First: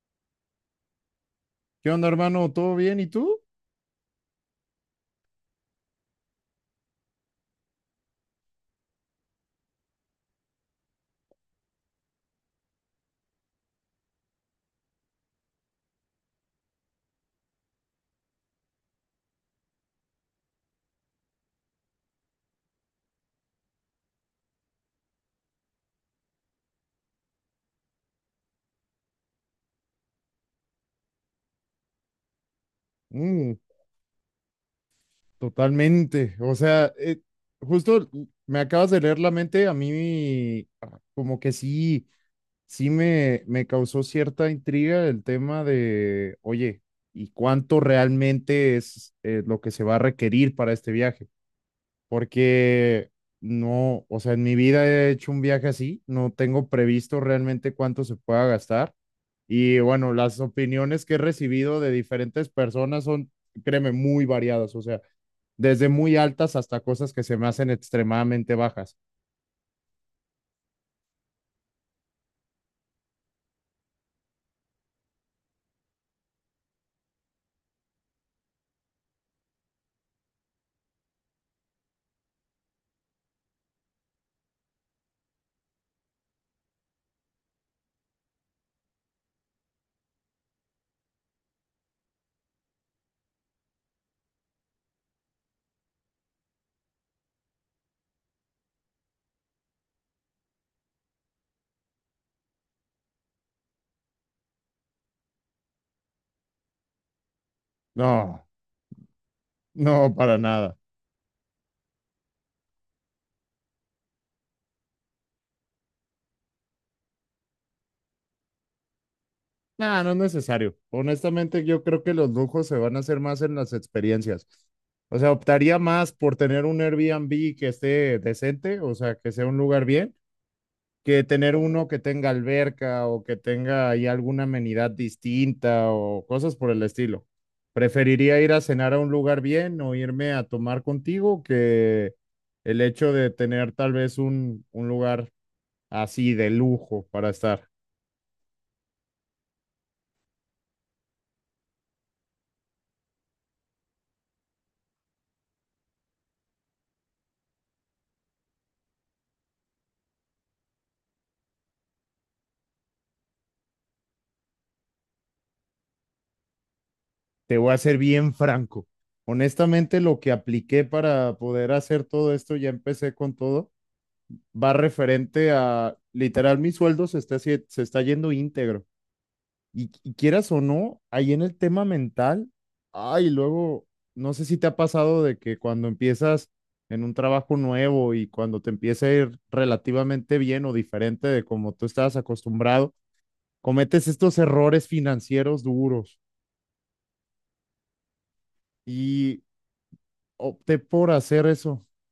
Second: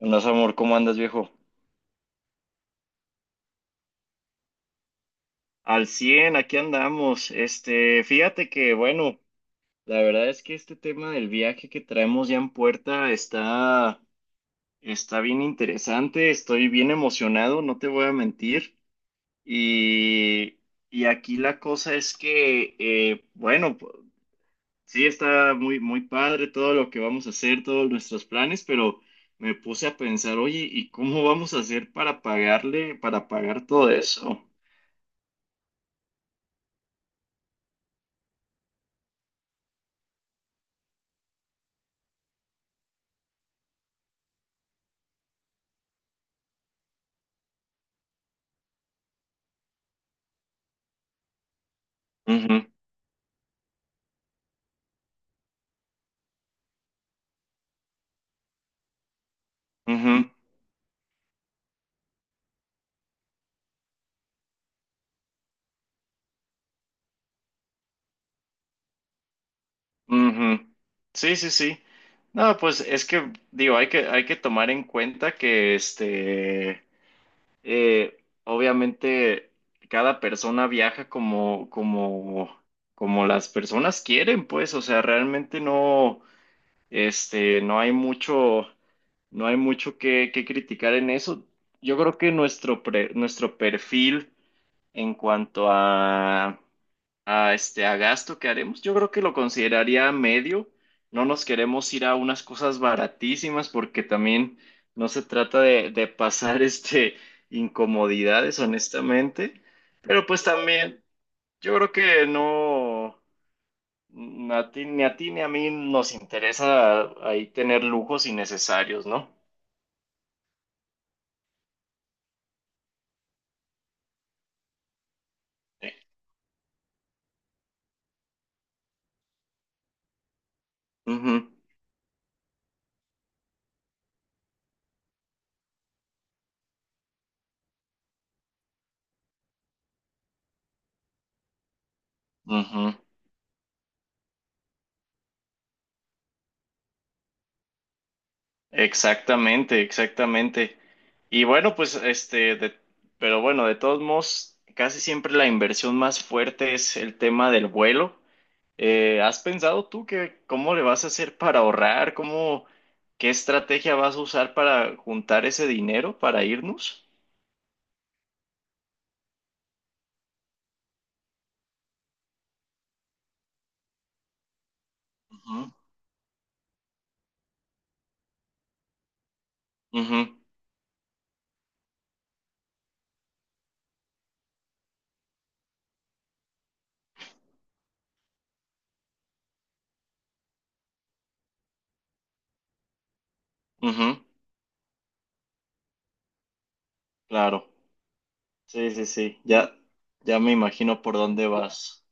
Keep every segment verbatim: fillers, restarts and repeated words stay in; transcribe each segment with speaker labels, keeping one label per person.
Speaker 1: Andas, amor, ¿cómo andas, viejo?
Speaker 2: ¿Qué onda, hermano? ¿Todo bien? ¿Y tú?
Speaker 1: Al cien aquí andamos. Este, fíjate que, bueno, la verdad es que este tema del viaje que traemos ya en puerta está, está bien interesante. Estoy bien emocionado, no te voy a mentir. Y, y aquí la cosa es que, eh, bueno, p- sí está muy, muy padre todo lo que vamos a hacer, todos nuestros planes, pero me puse a pensar, oye, ¿y cómo vamos a hacer para pagarle, para
Speaker 2: Mm,
Speaker 1: pagar todo eso?
Speaker 2: totalmente. O sea, eh, justo me acabas de leer la mente. A mí ah, como que sí, sí me, me causó cierta intriga el tema de, oye, ¿y cuánto realmente es eh, lo que se va a requerir para este viaje? Porque no, o sea, en mi vida he hecho un viaje así, no tengo previsto realmente cuánto se pueda gastar. Y bueno,
Speaker 1: Ujú,
Speaker 2: las opiniones que he recibido de diferentes personas son, créeme, muy variadas, o sea, desde muy altas hasta cosas que se me hacen extremadamente bajas.
Speaker 1: ujú. Sí, sí, sí. No, pues es que digo, hay que, hay que tomar en cuenta que este eh, obviamente cada persona viaja como, como, como las personas quieren, pues. O sea, realmente no, este, no hay mucho, no hay mucho que, que criticar en eso. Yo creo que nuestro pre- nuestro perfil en cuanto a a, este, a gasto que haremos, yo creo que lo consideraría medio. No nos queremos ir a unas cosas baratísimas porque también no se trata de, de pasar este,
Speaker 2: No,
Speaker 1: incomodidades, honestamente.
Speaker 2: no,
Speaker 1: Pero
Speaker 2: para
Speaker 1: pues
Speaker 2: nada.
Speaker 1: también, yo creo que no, n- a ti- ni a ti ni a mí nos interesa ahí tener lujos innecesarios, ¿no?
Speaker 2: No, no es necesario. Honestamente, yo creo que los lujos se van a hacer más en las experiencias. O sea, optaría
Speaker 1: Sí.
Speaker 2: más por tener un Airbnb que esté decente, o sea, que sea un lugar bien que
Speaker 1: Ujú,
Speaker 2: tener uno que tenga alberca o que tenga ahí alguna amenidad distinta o cosas por el estilo. Preferiría ir a cenar a un lugar bien o irme a tomar contigo que el
Speaker 1: ujú.
Speaker 2: hecho de tener tal vez un, un lugar así de lujo para estar.
Speaker 1: Exactamente, exactamente. Y bueno, pues este, de- pero bueno, de todos modos, casi siempre la inversión más fuerte es el tema del vuelo. Eh, ¿has pensado tú que cómo le vas a hacer para ahorrar? ¿Cómo, qué estrategia vas a usar para juntar ese dinero para irnos?
Speaker 2: Te voy a ser bien franco. Honestamente, lo que apliqué para poder hacer todo esto, ya empecé con todo, va referente
Speaker 1: Ujú,
Speaker 2: a literal mi sueldo se está, se está yendo íntegro. Y, y
Speaker 1: ujú,
Speaker 2: quieras o no, ahí en el tema mental, ay, luego, no sé si te ha pasado de que cuando empiezas en un trabajo nuevo y cuando te empieza a ir relativamente bien o diferente de como tú estabas acostumbrado, cometes
Speaker 1: ujú,
Speaker 2: estos errores financieros duros
Speaker 1: claro. Sí, sí, sí.
Speaker 2: y
Speaker 1: Ya, ya me
Speaker 2: opté
Speaker 1: imagino
Speaker 2: por
Speaker 1: por
Speaker 2: hacer
Speaker 1: dónde
Speaker 2: eso.
Speaker 1: vas.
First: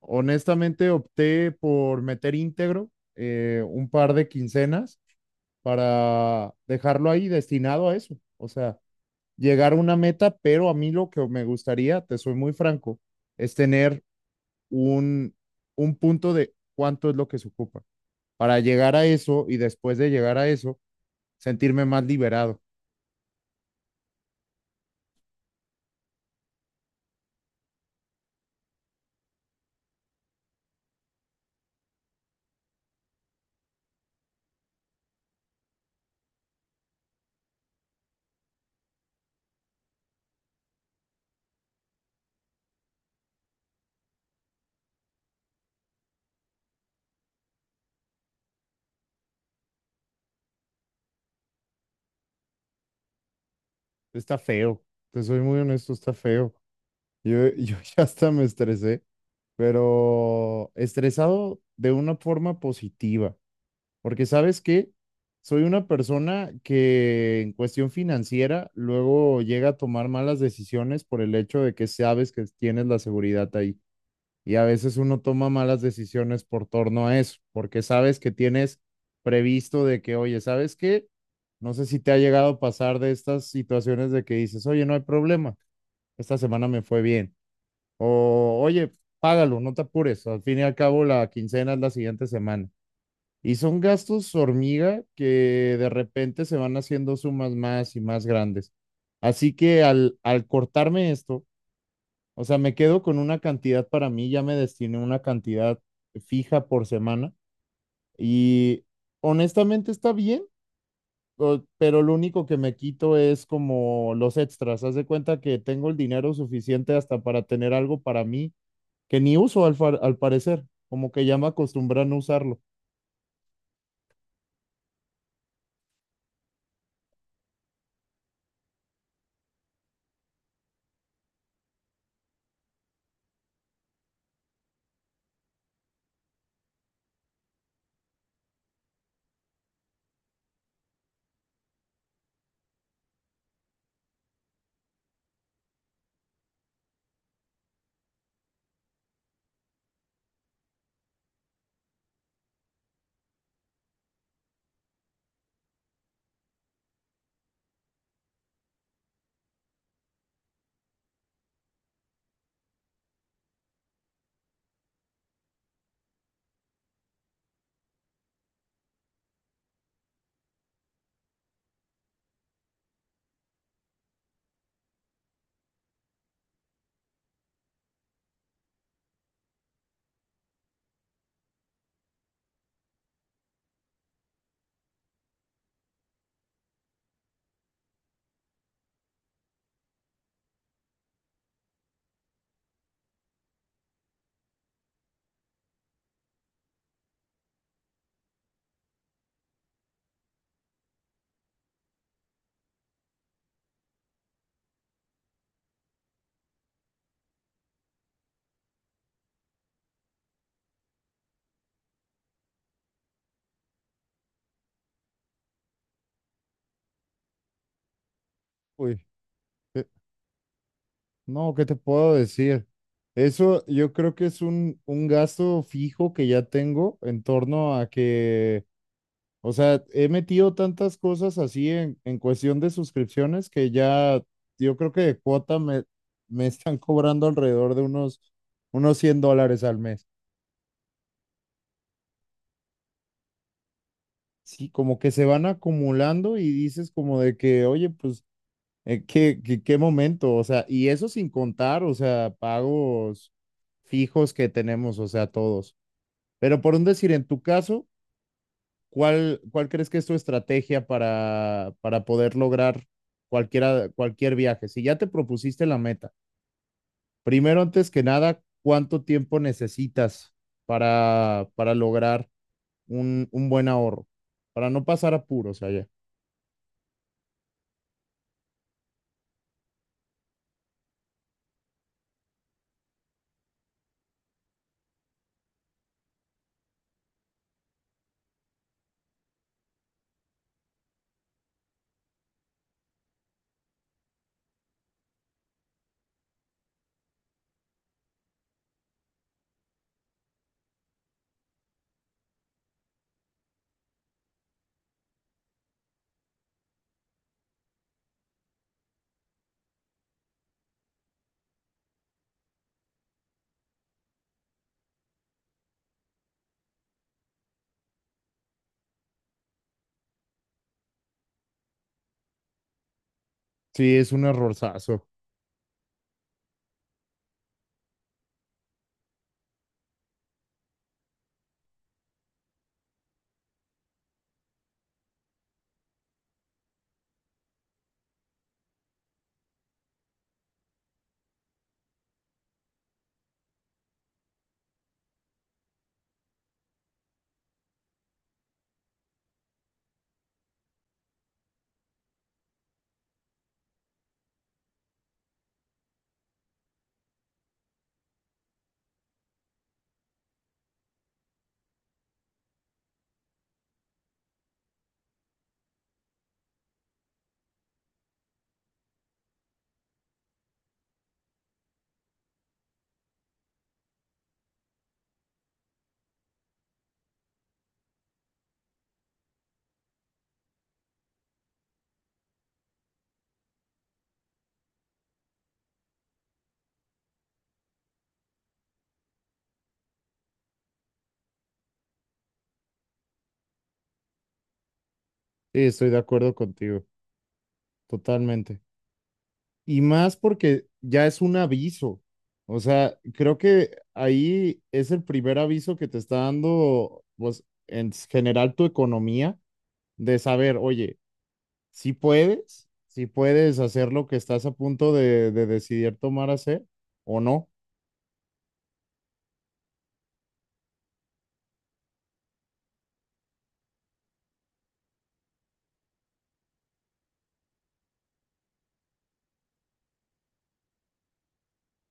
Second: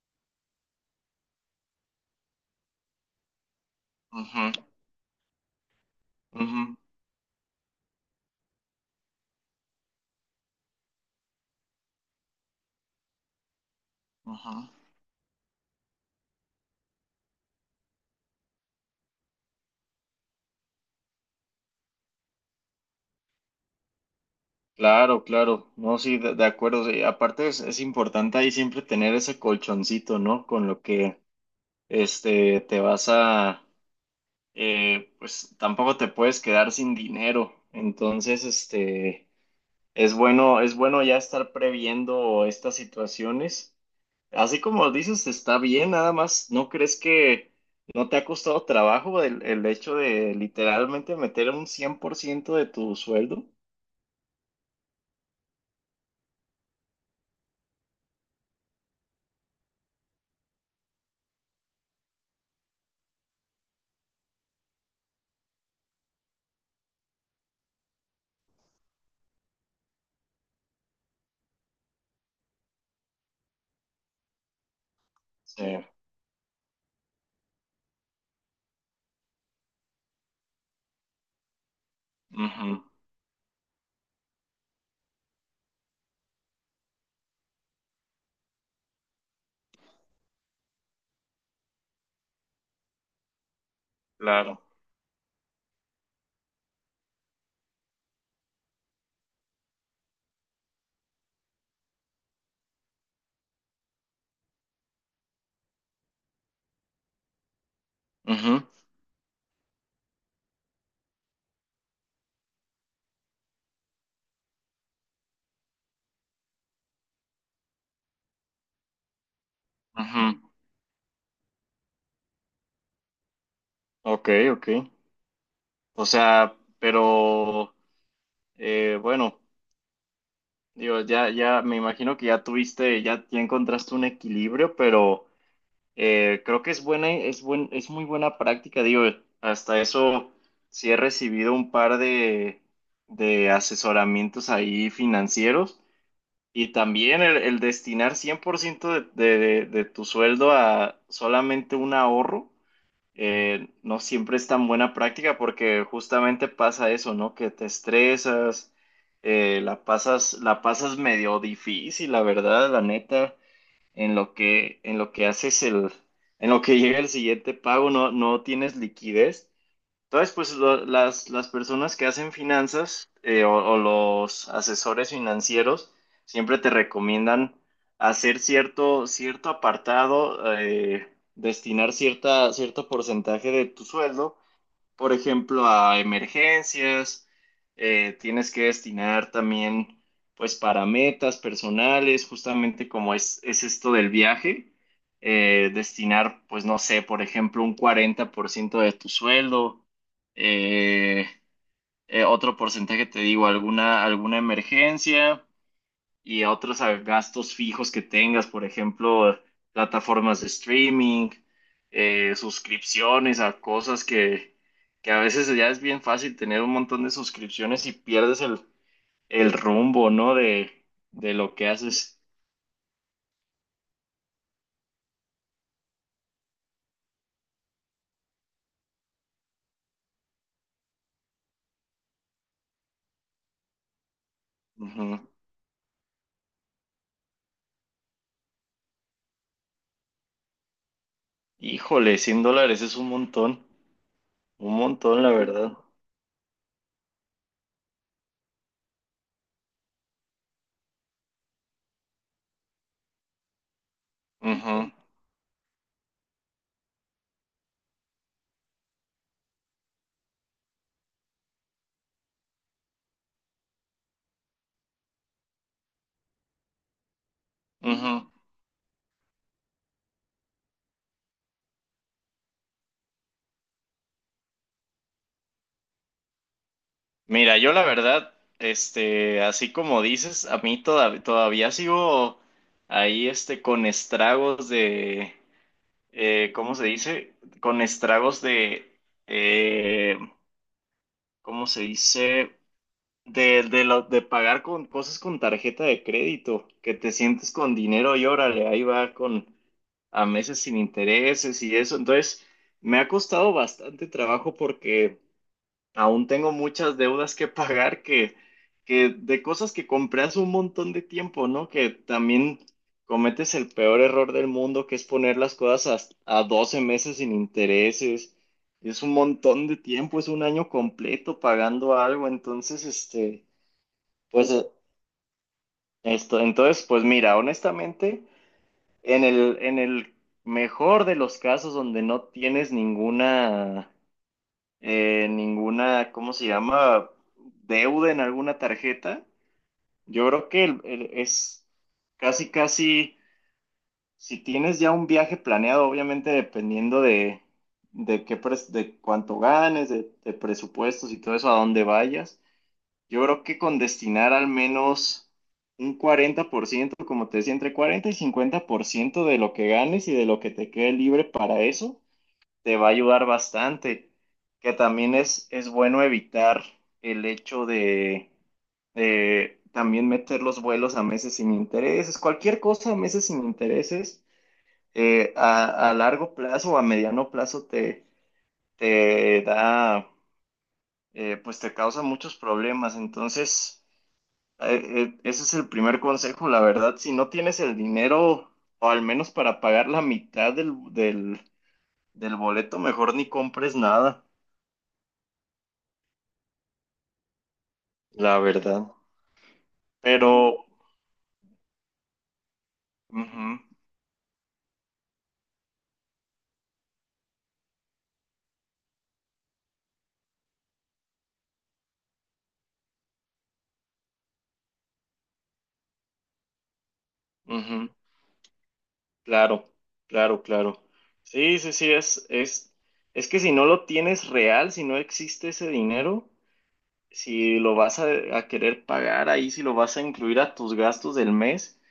Speaker 2: Honestamente, opté por meter íntegro eh, un par de
Speaker 1: Ujú,
Speaker 2: quincenas para
Speaker 1: ujú,
Speaker 2: dejarlo ahí destinado a eso. O sea, llegar a una meta, pero a mí lo que me gustaría, te soy muy franco, es tener
Speaker 1: ujú.
Speaker 2: un, un punto de cuánto es lo que se ocupa para llegar a eso y después de llegar a eso, sentirme más liberado.
Speaker 1: Claro, claro, no, sí, de, de acuerdo, sí. Aparte es, es importante ahí siempre tener ese colchoncito, ¿no? Con lo que, este, te vas a, eh, pues tampoco te puedes quedar sin dinero, entonces, este, es bueno, es bueno ya estar previendo estas situaciones, así como dices, está bien, nada más, ¿no crees que no te ha costado trabajo el, el hecho de literalmente meter un cien por ciento de tu sueldo?
Speaker 2: Está feo, te soy muy honesto, está feo. Yo, yo ya hasta me estresé, pero estresado de una forma positiva. Porque sabes que soy una persona que en cuestión financiera luego llega a tomar malas decisiones por el hecho de que sabes que tienes la seguridad ahí. Y a veces uno toma
Speaker 1: Sí,
Speaker 2: malas decisiones por torno a eso, porque sabes que tienes previsto de que, oye, ¿sabes qué? No sé si te ha llegado a
Speaker 1: ujú,
Speaker 2: pasar de estas situaciones de que dices, oye, no hay problema, esta semana me fue bien. O, oye, págalo, no te apures, al fin y al cabo la quincena es la siguiente semana. Y son gastos
Speaker 1: claro.
Speaker 2: hormiga que de repente se van haciendo sumas más y más grandes. Así que al, al cortarme esto, o sea, me quedo con una cantidad para mí, ya me destiné una cantidad fija por semana
Speaker 1: Ujú,
Speaker 2: y honestamente está bien, o- pero lo único que me quito es como los extras. Haz de cuenta que tengo el dinero suficiente hasta para tener algo para mí que ni uso al, fa- al
Speaker 1: ujú.
Speaker 2: parecer, como que ya me acostumbré a no usarlo.
Speaker 1: Ok, ok. O sea, pero eh, bueno, digo, ya, ya me imagino que ya tuviste, ya, ya encontraste un equilibrio, pero eh, creo que es buena, es buen, es muy buena práctica, digo, hasta eso sí he recibido un par de, de asesoramientos ahí financieros y también el, el destinar cien por ciento de, de, de de tu sueldo a solamente un ahorro. eh, no siempre es tan buena práctica porque justamente pasa eso, ¿no? Que te estresas, eh, la pasas, la pasas medio difícil, la verdad, la neta, en lo que, en lo que haces el, en lo que llega el siguiente pago, no, no tienes liquidez. Entonces, pues lo- las, las personas que hacen finanzas eh, o, o los asesores financieros siempre te recomiendan hacer cierto, cierto apartado, eh, destinar cierta, cierto porcentaje de tu sueldo por ejemplo, a emergencias, eh, tienes que destinar también, pues, para metas personales, justamente como es, es esto del viaje, eh, destinar, pues, no sé, por ejemplo, un cuarenta por ciento de tu sueldo, eh, eh, otro porcentaje, te digo, alguna, alguna emergencia y a otros a gastos fijos que tengas, por ejemplo, plataformas de streaming, eh, suscripciones a cosas que, que a veces ya es bien fácil tener un montón de suscripciones y pierdes el,
Speaker 2: Uy.
Speaker 1: el rumbo, ¿no? De, de
Speaker 2: No,
Speaker 1: lo
Speaker 2: ¿qué
Speaker 1: que
Speaker 2: te puedo
Speaker 1: haces.
Speaker 2: decir? Eso yo creo que es un, un gasto fijo que ya tengo en torno a que, o sea, he metido tantas cosas así en, en cuestión de suscripciones que ya yo creo que de
Speaker 1: Ujú.
Speaker 2: cuota me, me están cobrando alrededor de unos, unos cien dólares al mes.
Speaker 1: Híjole, cien dólares es un montón,
Speaker 2: Sí,
Speaker 1: un
Speaker 2: como que
Speaker 1: montón,
Speaker 2: se
Speaker 1: la
Speaker 2: van
Speaker 1: verdad.
Speaker 2: acumulando y dices como de que, oye, pues, eh, ¿qué, qué, qué momento? O sea, y eso sin contar, o sea, pagos fijos que
Speaker 1: Ujú,
Speaker 2: tenemos, o sea, todos. Pero por un decir, en tu caso, ¿cuál, cuál crees que es tu estrategia para, para poder lograr cualquiera, cualquier viaje? Si ya te propusiste la meta, primero, antes que
Speaker 1: ujú.
Speaker 2: nada, ¿cuánto tiempo necesitas para, para lograr un, un buen ahorro? Para no pasar apuros allá.
Speaker 1: Mira, yo la verdad, este, así como dices, a mí toda- todavía sigo ahí, este, con estragos de, eh, ¿cómo se dice? Con estragos de, eh, ¿cómo se dice? De, de, lo, de pagar con cosas con tarjeta de crédito, que te sientes con dinero y órale, ahí va con a meses sin intereses y eso. Entonces, me ha costado bastante trabajo porque aún tengo muchas deudas que pagar que, que de cosas que compré hace un montón de tiempo, ¿no? Que también cometes el peor error del mundo, que es poner las cosas a, a doce meses sin intereses. Es un montón de tiempo, es un año completo pagando algo. Entonces, este,
Speaker 2: Sí, es un
Speaker 1: pues eh,
Speaker 2: errorzazo.
Speaker 1: esto, entonces, pues mira, honestamente, en el, en el mejor de los casos donde no tienes ninguna eh, ninguna, ¿cómo se llama? Deuda en alguna tarjeta. Yo creo que el- el- es casi, casi, si tienes ya un viaje planeado, obviamente dependiendo de, de qué, pres- de cuánto ganes, de, de presupuestos y todo eso, a dónde vayas. Yo creo que con destinar al menos un cuarenta por ciento como te decía, entre cuarenta y cincuenta por ciento de lo que ganes y de lo que te quede libre para eso te va a ayudar bastante, que también es, es bueno evitar el hecho de, de también meter los vuelos a meses sin intereses, cualquier cosa a meses sin intereses, eh, a, a largo plazo o a mediano plazo te, te da, eh, pues te causa muchos problemas, entonces eh, eh, ese es el primer consejo, la verdad, si no tienes el dinero o al menos para pagar la mitad del, del del boleto, mejor ni compres nada.
Speaker 2: Sí, estoy de acuerdo contigo,
Speaker 1: La
Speaker 2: totalmente.
Speaker 1: verdad.
Speaker 2: Y más
Speaker 1: Pero,
Speaker 2: porque ya es un aviso. O sea, creo
Speaker 1: ujú,
Speaker 2: que ahí es el primer aviso que te está dando, pues, en general tu economía, de saber, oye, si puedes, si puedes hacer lo que estás a punto de, de decidir tomar hacer o no.
Speaker 1: ujú, claro, claro, claro. Sí, sí, sí, es, es, es que si no lo tienes real, si no existe ese dinero, si lo vas a, a querer pagar ahí, si lo vas a incluir a tus gastos del mes,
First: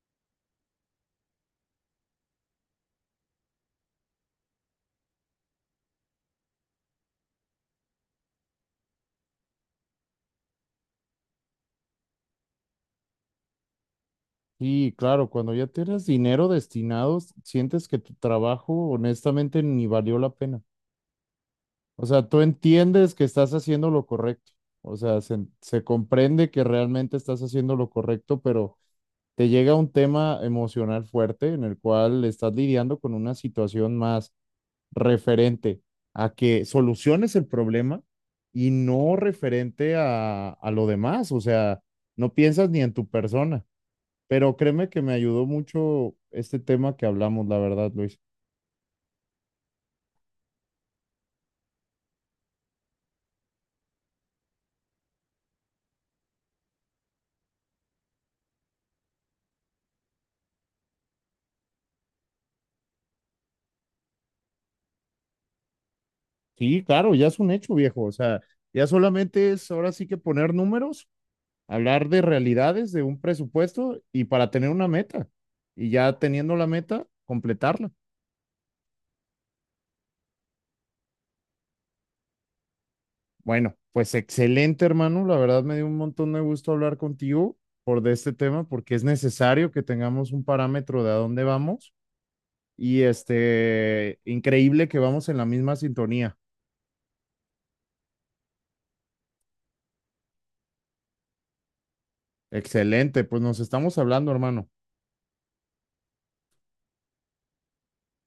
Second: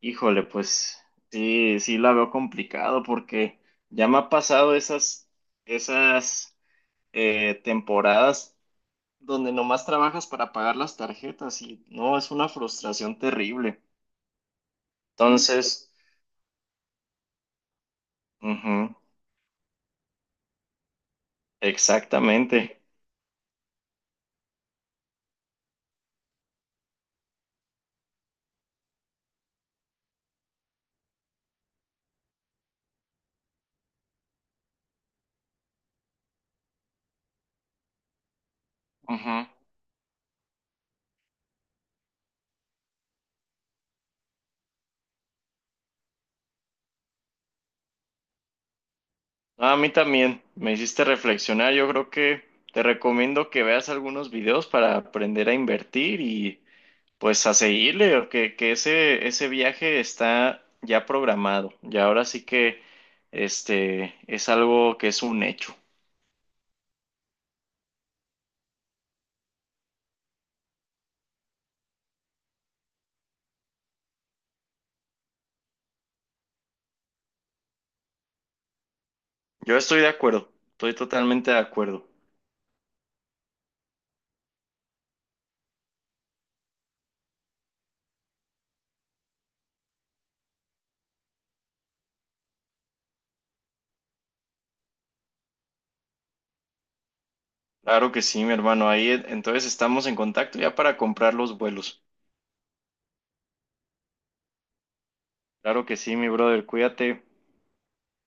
Speaker 1: híjole, pues sí, sí la veo complicado porque ya me ha pasado esas, esas eh, temporadas donde nomás trabajas para pagar las tarjetas y no, es una frustración terrible.
Speaker 2: Y claro, cuando ya
Speaker 1: Entonces,
Speaker 2: tienes dinero destinado, sientes que tu trabajo
Speaker 1: ujú,
Speaker 2: honestamente ni valió la pena. O sea, tú
Speaker 1: exactamente.
Speaker 2: entiendes que estás haciendo lo correcto. O sea, se, se comprende que realmente estás haciendo lo correcto, pero te llega un tema emocional fuerte en el cual estás lidiando con una situación más referente a que soluciones el problema y no
Speaker 1: Ujú.
Speaker 2: referente a, a lo demás. O sea, no piensas ni en tu persona. Pero créeme que me ayudó mucho este tema que hablamos, la verdad, Luis.
Speaker 1: No, a mí también me hiciste reflexionar. Yo creo que te recomiendo que veas algunos videos para aprender a invertir y pues a seguirle, o que, que ese, ese viaje está ya programado. Y ahora sí que este es algo que es un hecho.
Speaker 2: Sí, claro, ya es un hecho, viejo. O sea, ya solamente es ahora sí que poner números, hablar de realidades, de un presupuesto y para tener una meta. Y ya teniendo la meta, completarla.
Speaker 1: Yo estoy de acuerdo, estoy totalmente de acuerdo.
Speaker 2: Bueno, pues excelente, hermano. La verdad me dio un montón de gusto hablar contigo por de este tema porque es necesario que tengamos un parámetro de a dónde vamos. Y este, increíble que vamos en la misma sintonía.
Speaker 1: Claro que sí, mi hermano. Ahí eh, entonces estamos en contacto ya para comprar los vuelos.
Speaker 2: Excelente, pues nos estamos hablando, hermano.
Speaker 1: Claro que sí, mi brother. Cuídate.